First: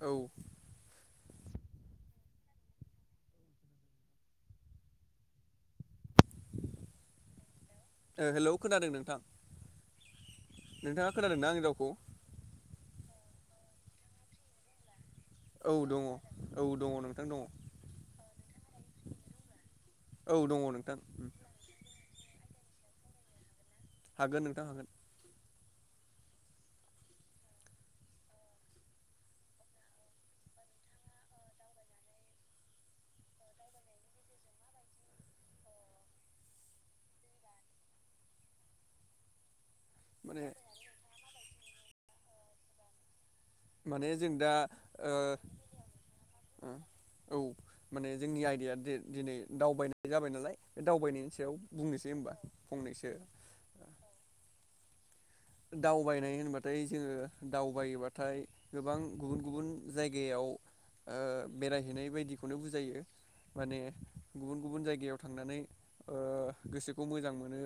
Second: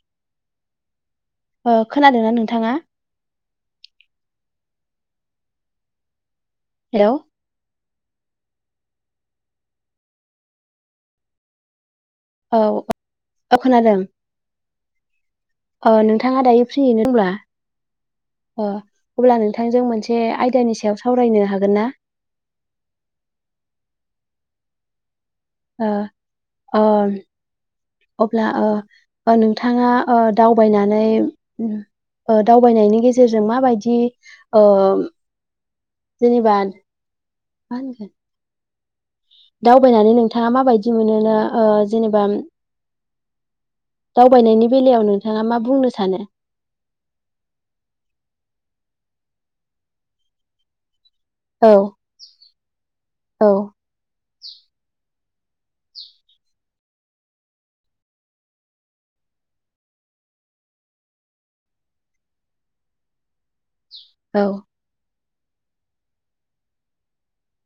औ ओ खोनादोंना नोंथाङा हेलौ ओ हेलौ खोनादों नोंथां नोंथाङा खोनादोंना आंनि रावखौ औ औ औ खोनादों औ अ दङ नोंथाङा औ दायो दङ फ्रियैनो नोंथां होनब्ला दङ अ अब्ला नोंथांजों मोनसे औ दङ आयदानि नोंथां सायाव उम सावरायनो हागोन ना हागोन नोंथां हागोन ओ ओ अब्ला ओ ओ नोंथाङा ओ दावबायनानै उम ओ दावबायनायनि गेजेरजों माबायदि ओ जेनेबा मा होनगोन दावबायनानै माने नोंथाङा माबायदि मोनोना ओ जेनेबा माने जों दा दावबायनायनि बेलायाव ओ नोंथाङा मा बुंनो सानो ओ औ माने जोंनि आयदाया दि दिनै दावबायनाय जाबाय नालाय बे दावबायनायनि सायाव औ बुंनोसै होमबा फंनैसो औ दावबायनाय होनबाथाय जोंङो दावबायोबाथाय गोबां गुबुन गुबुन जायगायाव ओ बेरायहैनाय बायदिखौनो बुजायो माने औ गुबुन गुबुन जायगायाव थांनानै ओ गोसोखौ मोजां मोनो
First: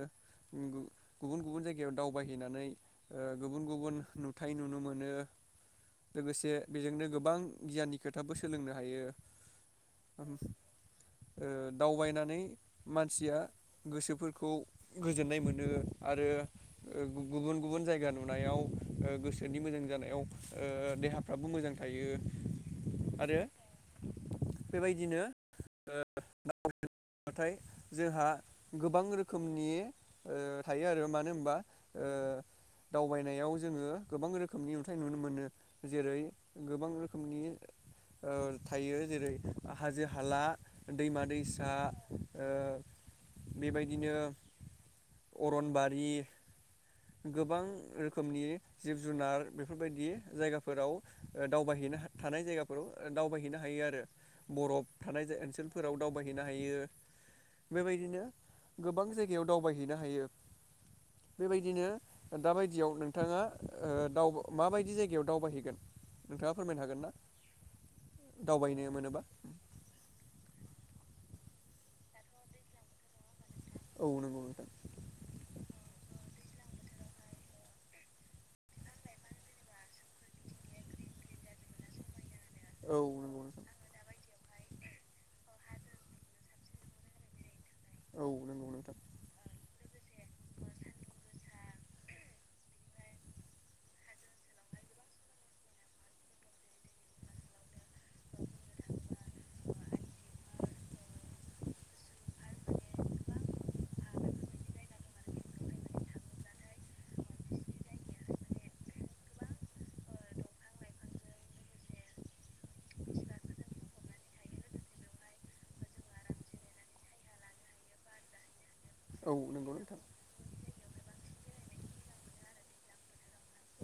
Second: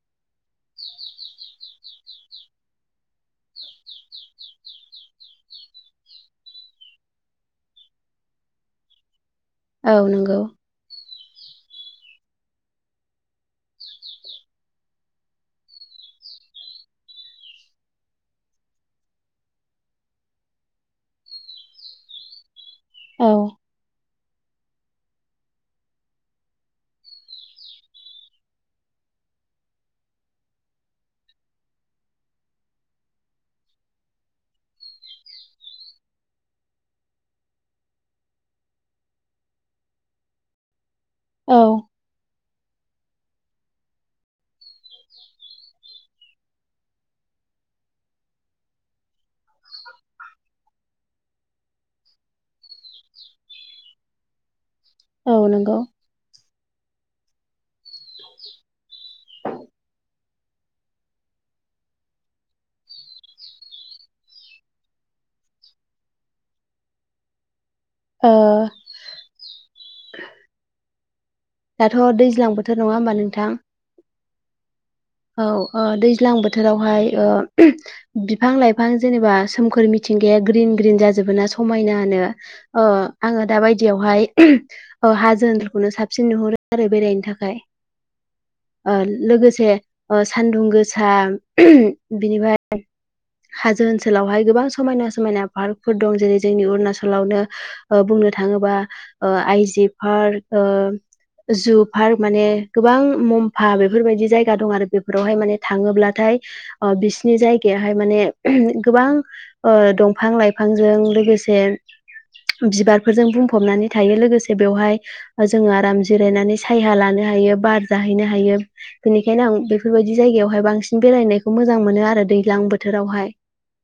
उम गु गुबुन गुबुन जायगायाव दावबायहैनानै ओ गुबुन गुबुन नुथाय नुनो मोनो लोगोसे बेजोंनो गोबां गियाननि खोथाबो सोलोंनो हायो औ नंगौ। ओ दावबायनानै मानसिया गोसोफोरखौ गोजोननाय मोनो आरो [inaudible] गुबुन गुबुन जायगा नुनायाव गोसोनि मोजां जानायाव ओ देहाफ्राबो मोजां थायो। औ आरो बेबायदिनो [unintelligible] [inaudible] नाथाय जोंहा गोबां रोखोमनि थायो आरो मानो होनबा ओ [inaudible] दावबायनायाव जोंङो गोबां रोखोमनि अन्थाइ नुनो मोनो जेरै गोबां रोखोमनि ओ थायो जेरै- हाजो-हाला औ दैमा-दैसा ओ बेबायदिनो अरनबारि गोबां रोखोमनि जिब जुनार बेफोरबायदि जायगाफोराव दावबाय थानाय जायगाफोराव दावबायहैनो हायो आरो बरफ थानाय औ नंगौ ओनसोलफोराव दावबायहैनो हा यो बेबायदिनो गोबां जायगायाव दावबायैनो हायो। बेबायदिनो दाबायदियाव नोंथाङा माबायदि जायगायाव दावबायहैगोन? नोंथाङा फोरमायनो हागोन ना ओ दावबायनो मोनोबा? दाथ' दैज्लां बोथोर नङा होमबा नोंथां नंगौ नंगौ औ दैज्लां बोथोरावहाय ओ बिफां लाइफां जेनेबा सोमखोर मि मिथिंगाया ग्रिन ग्रिन जाजोबो ना समायनानो औ नंगौ आंङो दा नोंथां बायदियावहाय औ हाजो ओनजोलखौनो साबसिन नुहरो आरो बेरायनो थाखाय औ नंगौ नोंथां ओ लोगोसे सान्दुं गोसा बिनिफ्राय हाजो ओनसोलावहाय गोबां समायना समायना पार्कफोर दं जेरै जोंनि अरुणाचलावनो बुंनो थाङोबा ओ आइजि पार्क जु पार्क माने गोबां मम्फा बेफोरबायदि जायगा दं आरो बेफोरावहाय माने थाङोब्लाथाय बिसिनि जायगायाहाय माने गोबां ओ दंफां लाइफांजों लोगोसे बिबारफोरजों बुंफबनानै थायो लोगोसे बेवहाय जोंङो आराम जिरायनानै साया लानो हायो बार जाहैनो हायो। औ बेनिखायनो आं नंगौ नोंथां बेफोरबायदि जायगायावहाय बांसिन बेरायनायखौ मोजां मोनो आरो दैज्लां बोथोरावहाय।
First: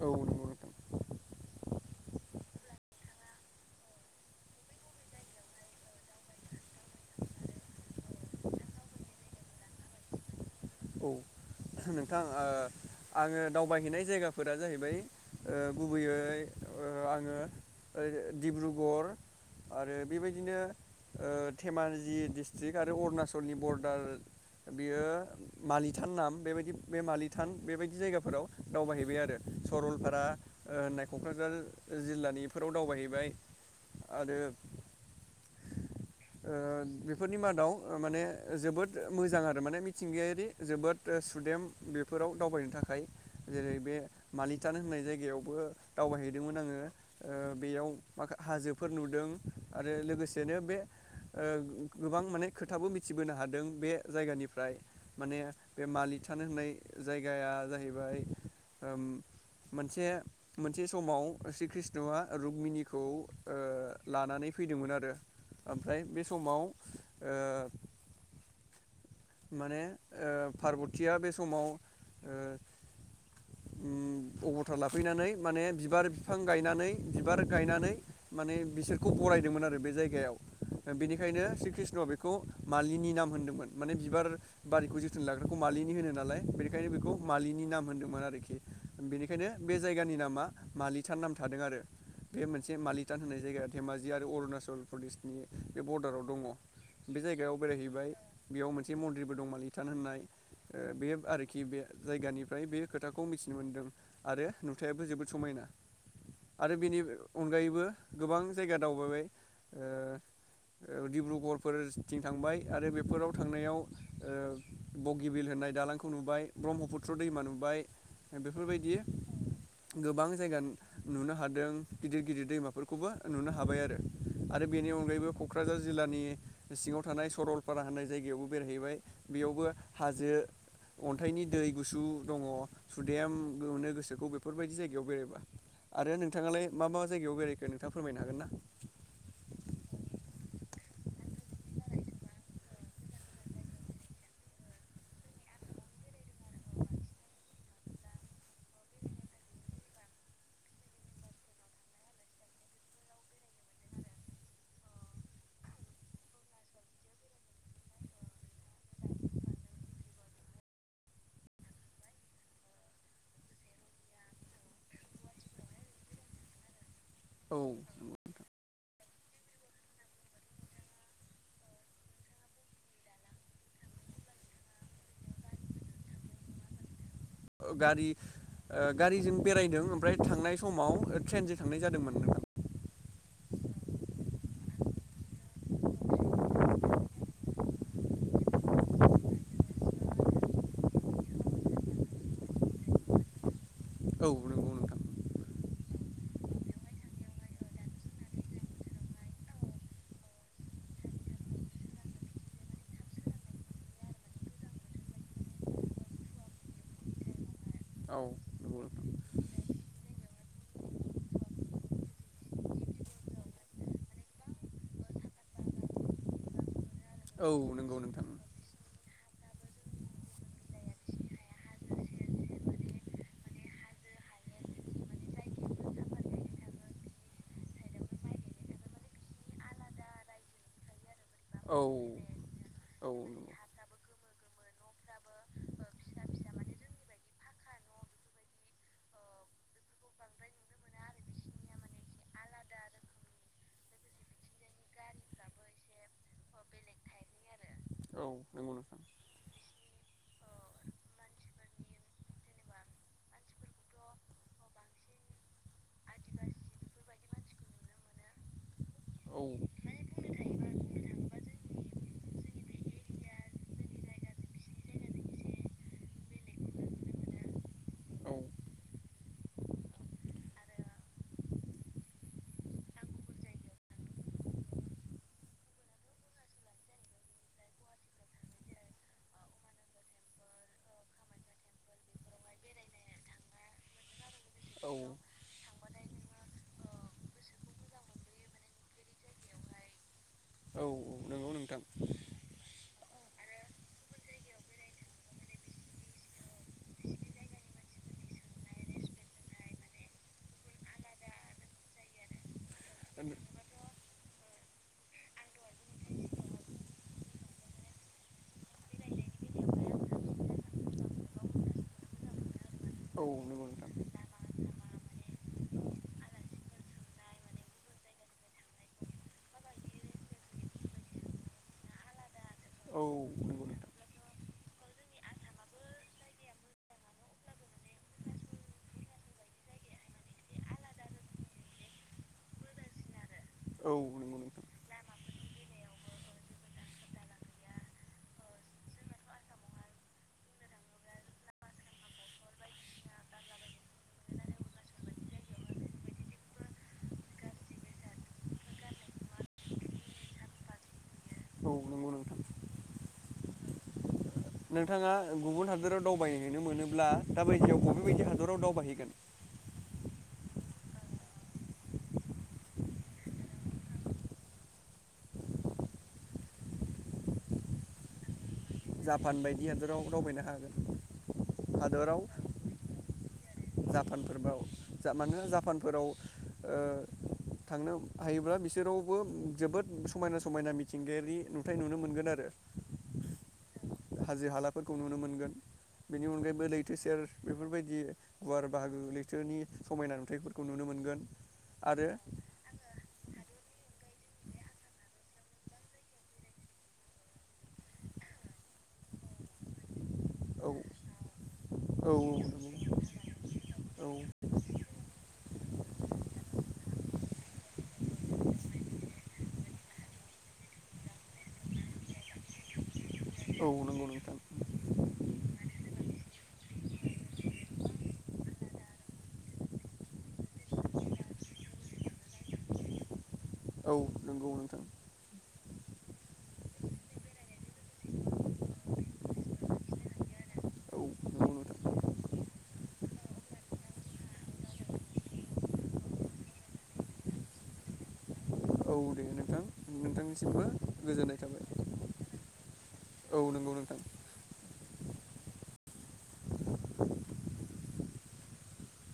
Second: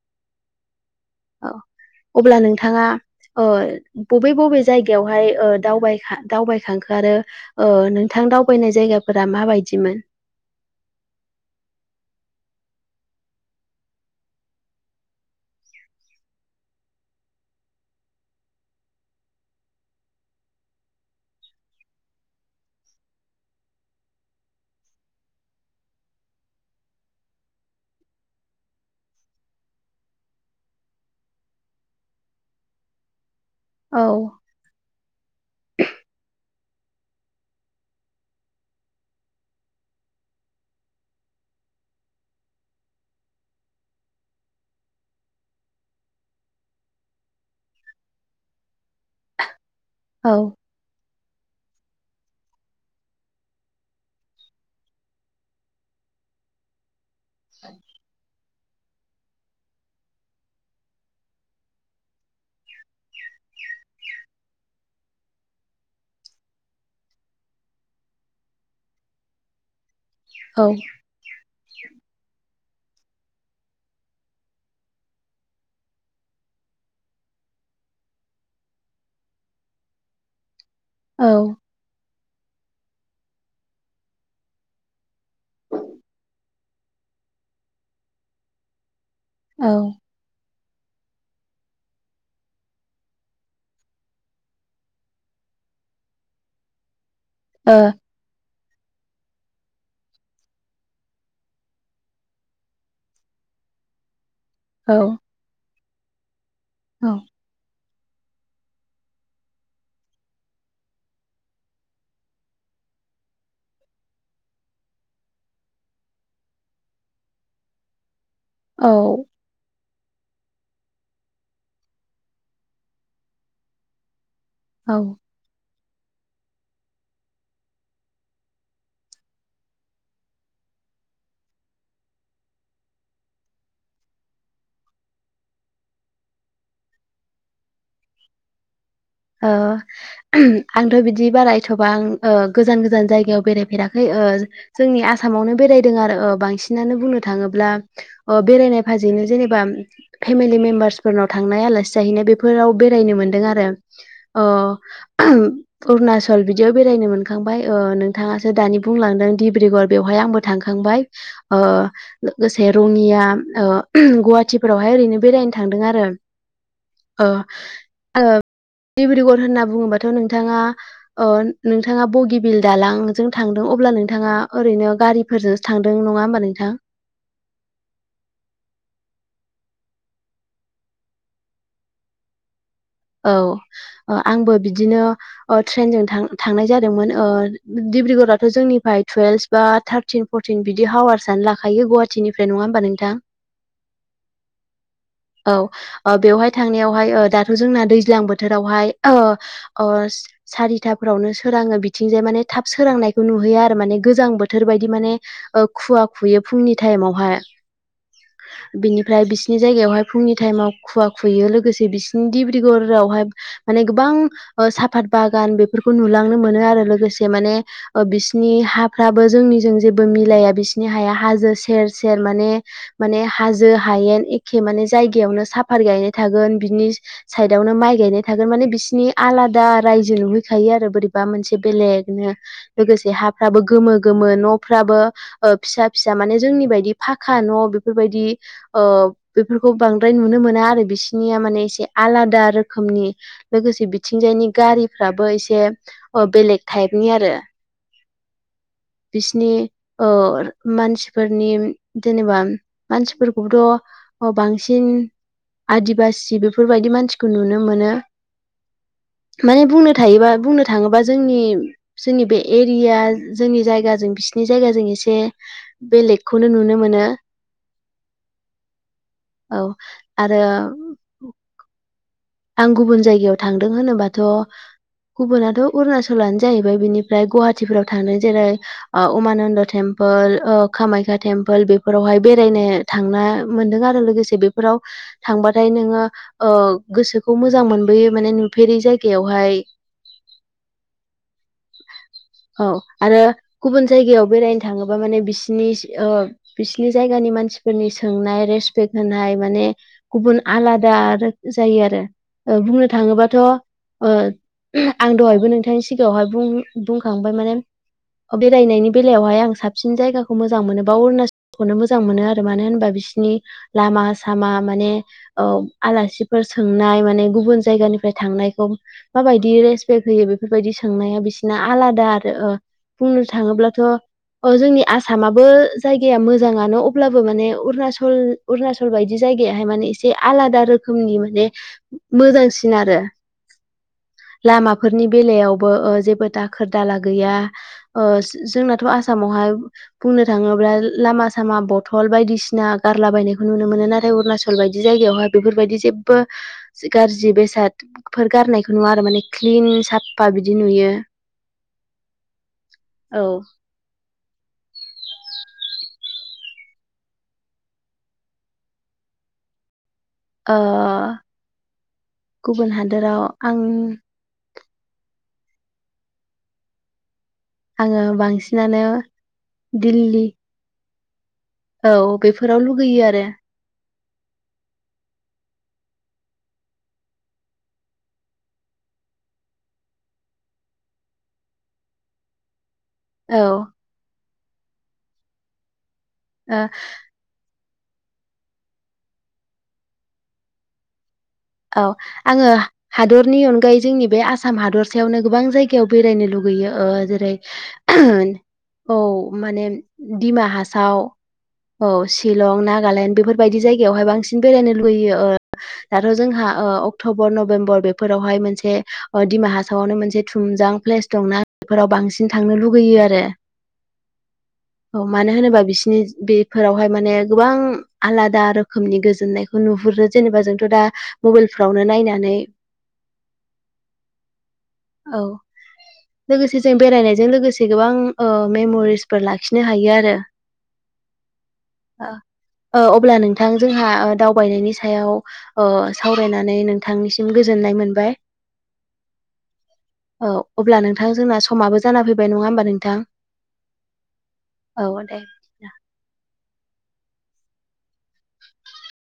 औ नंगौ औ अब्ला नोंथाङा ओ बबे बबे जायगायावहाय दबाय दावबायखांखो आरो ओ नोंथां दावबायनाय जायगाफोरा मा बायदिमोन? औ नोंथां आंङो दावबायहैनाय जायगाफोरा जाहैबाय ओ गुबैयै आंङो डिब्रुगर आरो बेबायदिनो ओ धेमाजि डिस्ट्रिक्ट आरो अरुणाचलनि बरडार बियो मालिथान नाम बेबायदि बे मालिथान बेबायदि जायगाफोराव दावबायहैबाय आरो सरलपारा होननाय क'क्राझार जिल्लानिफोराव दावबायहैबाय आरो ओ बेफोरनि मादाव माने जोबोद मोजां आरो माने मिथिंगायारि जोबोद सुदेम बेफोराव दावबायनो थाखाय जेरै बे मालिटान होननाय जायगायाव दावबायहैदोंमोन आङो ओ बेयाव माख- हाजोफोर नुदों। आरो लोगोसेनो बे ओ गोबां माने खोथाबो मिथिबोनो हादों बे जायगानिफ्राय माने बे मालि थानो होननाय जायगाया जाहैबाय ओ मोनसे मोनसे समाव श्री कृष्णआ रुग्मिनिखौ ओ लानानै फैदोंमोन आरो ओमफ्राय बे समाव ओ [inaudible] माने ओ पार्बथिया बे समाव ओ [inaudible] उम अबथार लाफैनानै माने बिबार बिफां गायनानै बिबार गायनानै माने बिसोरखौ बरायदोंमोन आरो बे जायगायाव बेनिखायनो श्री कृष्णआ बेखौ मालिनि नाम होनदोंमोन। माने बिबार बारिखौ जोथोन लाग्राखौ मालिनि होनो नालाय बेनिखायनो बेखौ मालिनि नाम होन्दोंमोन आरोखि। बेनिखायनो बे जायगानि नामा मालिथान नाम थादों आरो। बे मोनसे मालिथान होननाय जायगाया धेमाजि आरो अरुणाचल प्रदेशनि बे बरदाराव दङ'। बे जायगायाव बेरायहैबाय बेयाव मोनसे मन्दिरबो दं माललिटान होननाय ओ बे आरोखि बे जायगानिफ्राय बे खोथाखौ मिथिनो मोनदों। आरो नुथायाबो जोबोद समायना आरो बेनि अनगायैबो गोबां जायगा दावबायबाय ओ ओ डिब्रुगरफोरथिं थांबाय आरो बेफोराव थांनायाव ओ बगिबिल होननाय दालांखौ नुबाय, ब्रह्मपुत्र दैमा नुबाय। बेफोरबायदि गोबां जायगा नुनो हादों गिदिर गिदिर दैमाफोरखौबो नुनो हाबाय आरो। आरो बेनि औ अनगायैबो क'क्राझार जिल्लानि सिङाव थानाय सरलपारा होनानाय जायगायावबो बेरायहैबाय बेयावबो हाजो अन्थाइनि दै गुसु दङ सुदेम मोननो गोसोखौ बेफोरबायदि जायगायाव बेरायबा आरो नोंथाङालाय मा मा जायगायाव बेरायखो नोंथाङा फोरमायनो हागोन ना? औ आंथ' बिदि बारायथ'बां ओ गोजान गोजान जायगायाव बेरायफेराखै। ओ जोंनि आसामावनो बेरायदों आरो ओ बांसिनानो बुंनो थाङोब्ला ओ बेरायनाय भाजिनो जेनेबा फेमिलि मेम्बारसफोरनाव थांनाय आलासि जाहैनाय बेफोराव बे बेरायनो मोनदों आरो अ अरुणचल बिदियाव बेरायनो मोनखांबाय ओ नोंथाङासो दानि बुंलांदों डिब्रुगर बेवहाय आंबो थांखांबाय ओ ओसे रङिया ओ गुवाहाटी फोराव हाय ओरैनो बेरायनो थांदों आरो ओ, औ ओ डिब्रुगर होनना बुङोबाथ' नोंथाङा ओ नोंथाङा बगिबिल दालांजों थां दों अब्ला नोंथाङा ओरैनो गारिफोरजोंसो थांदों नङा होनबा नोंथां? ओ गारि ओ गारिजों बेरायदों ओमफ्राय थांनाय समाव ओ ट्रेनजों थांनाय जादोंमोन लोगो। औ आंबो ओ बिदिनो ओ ट्रेनजों थांनाय जादोंमोन ओ डिब्रुगर आव थ' जोंनिफ्राय टुवेल्भ बा थार्टिन फरटिन बिदि हावार्सआनो लाखायो गुवाहाटिनिफ्राय नङा होमबा नोंथां? [inaudible] औ नोंगौ नोंगौ औ ओ बेवहाय थांनायावहाय ओ दाथ' जोंना दैज्लां बोथोरावहाय ओ ओ सारिथाफोरावनो सोराङो बिथिंजाय माने थाब सोरां नायखौ नुहैयो आरो माने गोजां बोथोर बायदि माने ओ खुवा खुयो फुंनि टाइमावहाय। औ नोंथां ओमफ्राय बिसिोरनि जायगायावहाय फुंनि टाइमाव खुवा खुयो लोगोसे बिसोरनि दि दिब्रुगर आवहाय माने गोबां साफात बागान बेफोरखौ नुलांनो मोनो आरो लोगो से माने औ नंगौ नोंथां बिसनि हा फ्राबो जोंनिजों जेबो मिलाया बिसिनि हाया हाजो सेर सेर माने माने हाजो हा हायेन एखे माने जायगायावनो साफात गायनाय थागोन बिनि साइद साइडआवनो थाबाय माने आवनो माइ गायनाय थागोन माने बिसिनि आलादा रायजो नुहैखायो आरो बोरैब बा मोनसे बेलेगनो लोगोसे नुखायो आरो हाफ्राबो गोमो गोमो न'फ्राबो ओ फिसा फिसा माने जोंनि बायदि फाखा न' बेफोरबायदि ओ बेफोरखौ बांद्राय नुनो मोना आरो बिसिनिया माने एसे आलादा रोखोमनि लोगोसे बिथिंजायनि गारिफ्राबो एसे बेलेग टाइप नि आरो औ नंगौ नोंथां बिसिनि ओ मानसिफोरनि जेनेबा मानसिफोरखौबोथ' अ बांसिन आदिबासि बेफोरबायदि मानसिखौ नुनो मोनो। माने बुंनो थायोबा बुंनो थाङोबा जोंनि जोंनि बे एरिया जोंनि जायग जों बिसिनि जायगाजों एसे बेलेगखौनो नुनो मोनो। औ आरो आं गुबुन जायगायाव थांदों होनोबाथ' गुबुनाथ' अरुणाचलानो जाहैबाय बेनिफ्राय गुवाहाटिफोराव थांदों जेरै अमानन्द टेम्प पोल कामाख्या टेम्पोल बेफोरावहाय बेरायनो थांना मोनदों आरो लोगोसे बे फोराव औ थांबाथाय नोङो ओ गोसोखौ मोजां मोनबोयो माने नुफेरै जायगायावहाय औ नंगौ गोमो न'फ्राबो औ नंगौ नोंथां औ बेफोरावहाय बेरायनो थांना मोनदों आरो औ औ आरो गुबुन जायगायाव बेरायनो थाङोबा माने बिसिनि ओ बिसिनि जायगानि मानसिफोरनि सोंनाय रा रेसपेक होनाय माने गुबुन आलादा रोखोम जायो आरो बुंनो थाङोबाथ' औ आं दहायबो नोंथांनि सिगाङावहाय बुं-बुंखांबाय माने बेरायनायनि बेलायावहाय आं साबसिन जायगाखौ मोजां मोनो बा अरुणाचलखौनो मोजां मोनो आरो मानो होन औ बिसिनि नंगौ नोंथां औ लामा सामा माने ओ आलासि फोर सोंनाय माने गुबुन जायगानिफ्राय थांनायखौ माबायदि रेसपेक्ट होयो बेफोरबायदि सोंनाया बि बिसिना आलादा आरो बुंनो थाङोब्लाथ' अ जोंनि आसामाबो जायगाया मोजाङानो अब्लाबो माने अरुणाचल बायदि जायगा या माने एसे आलादा रोखो खोमनि माने मोजांसिन आरो लामाफोरनि बेलायावबो जेबो दाखोर दाला गै जोंनाथ' आसामावहाय बुंनो थाङोब्ला लामा सामा बथ'ल बायदिसिना गारला बायनायखौ नुनो मोनो नाथाय अरुणाचल बायदि जायगायाव बेफोरबायदि जेबो गाज्रि बेसादफोर गारनायखौ नुवा आरो माने क्लिन साफा बिदि नुयो। नंगौ नोंथां औ नंगौ नोंथां औ नंगौ नोंथां औ नंगौ नोंथां औ नोंथाङा गुबुन हादराव दावबायहैनो मोनोब्ला दााबायदियाव बबेबायदि हादराव दावबायहैगोन? ओ गुबुन हादोराव आं आङो बांसिन जापान बायदि हादराव दावबायनो हागोन। औ बेफोराव लुगैयो आरो। जापानफोरबाव जा मानो जापानफोराव थांनो हायोब्ला बिसोरावबो जोबोद समायना समायना मिथिंगायारि नुथाय नुनो मोनगोन आरो। औ हाजो हालाफोरखौ नुनो मोनगोन बेनि अनगायैबो ओ लैथो सेर बेफोरबायदि गुवार बाहागो लैथोनि समायना नुथायाइफोरखौ नुनो मोनगोन। औ आरो आङो हादर नि अनगायै जोंनि बे आसाम हादरसायावनो गोबां जायगायाव बेरायनो लुगैयो ओ जेरै औ माने डिमा औ हासाव औ शिलं नागालेण्ड बेफोरबायदि जायगायावहाय औ बांसिन बेरायनो लुुबैयो ओ रो जोंहा ओ अक्ट'बर नबेम्बर बेफोरावहाय मोनसे ओ दिमा हासावनो मोनसे थुमजां प्लेस दंना बेफोराव बांसिन थांनो लुुबैयो आरो औ नंगौ नों [unintelligible] औ मानो होनोबा बिसिनि बेफोरावहाय माने गोबां आलादा रोखोमनि गोजोननायखौ नु हुरो जेनेबा जोंथ' दा मबाइलफ्रावनो नायनानै औ नंगौ नोंथां [inaudible] लोगोसे जों बेरायनायजों लोगोसे गोबां ओ मेम'रिसफोर लाखिनो हायो आरो [inaudible] औ नंगौ नोंथां ओ अब्ला नोंथां जोंहा दावबायनायनि सायाव अ सावरायनानै नोंथांनिसिम गोजोननाय मोनबाय औ दे नोंथां औ नोंथांनिसिमबो अब्ला नोंथां गोजोननाय जोंना थाबाय समाबो जाना फैबाय नङा होमबा नोंथां। औ नंगौ नोंथां औ दे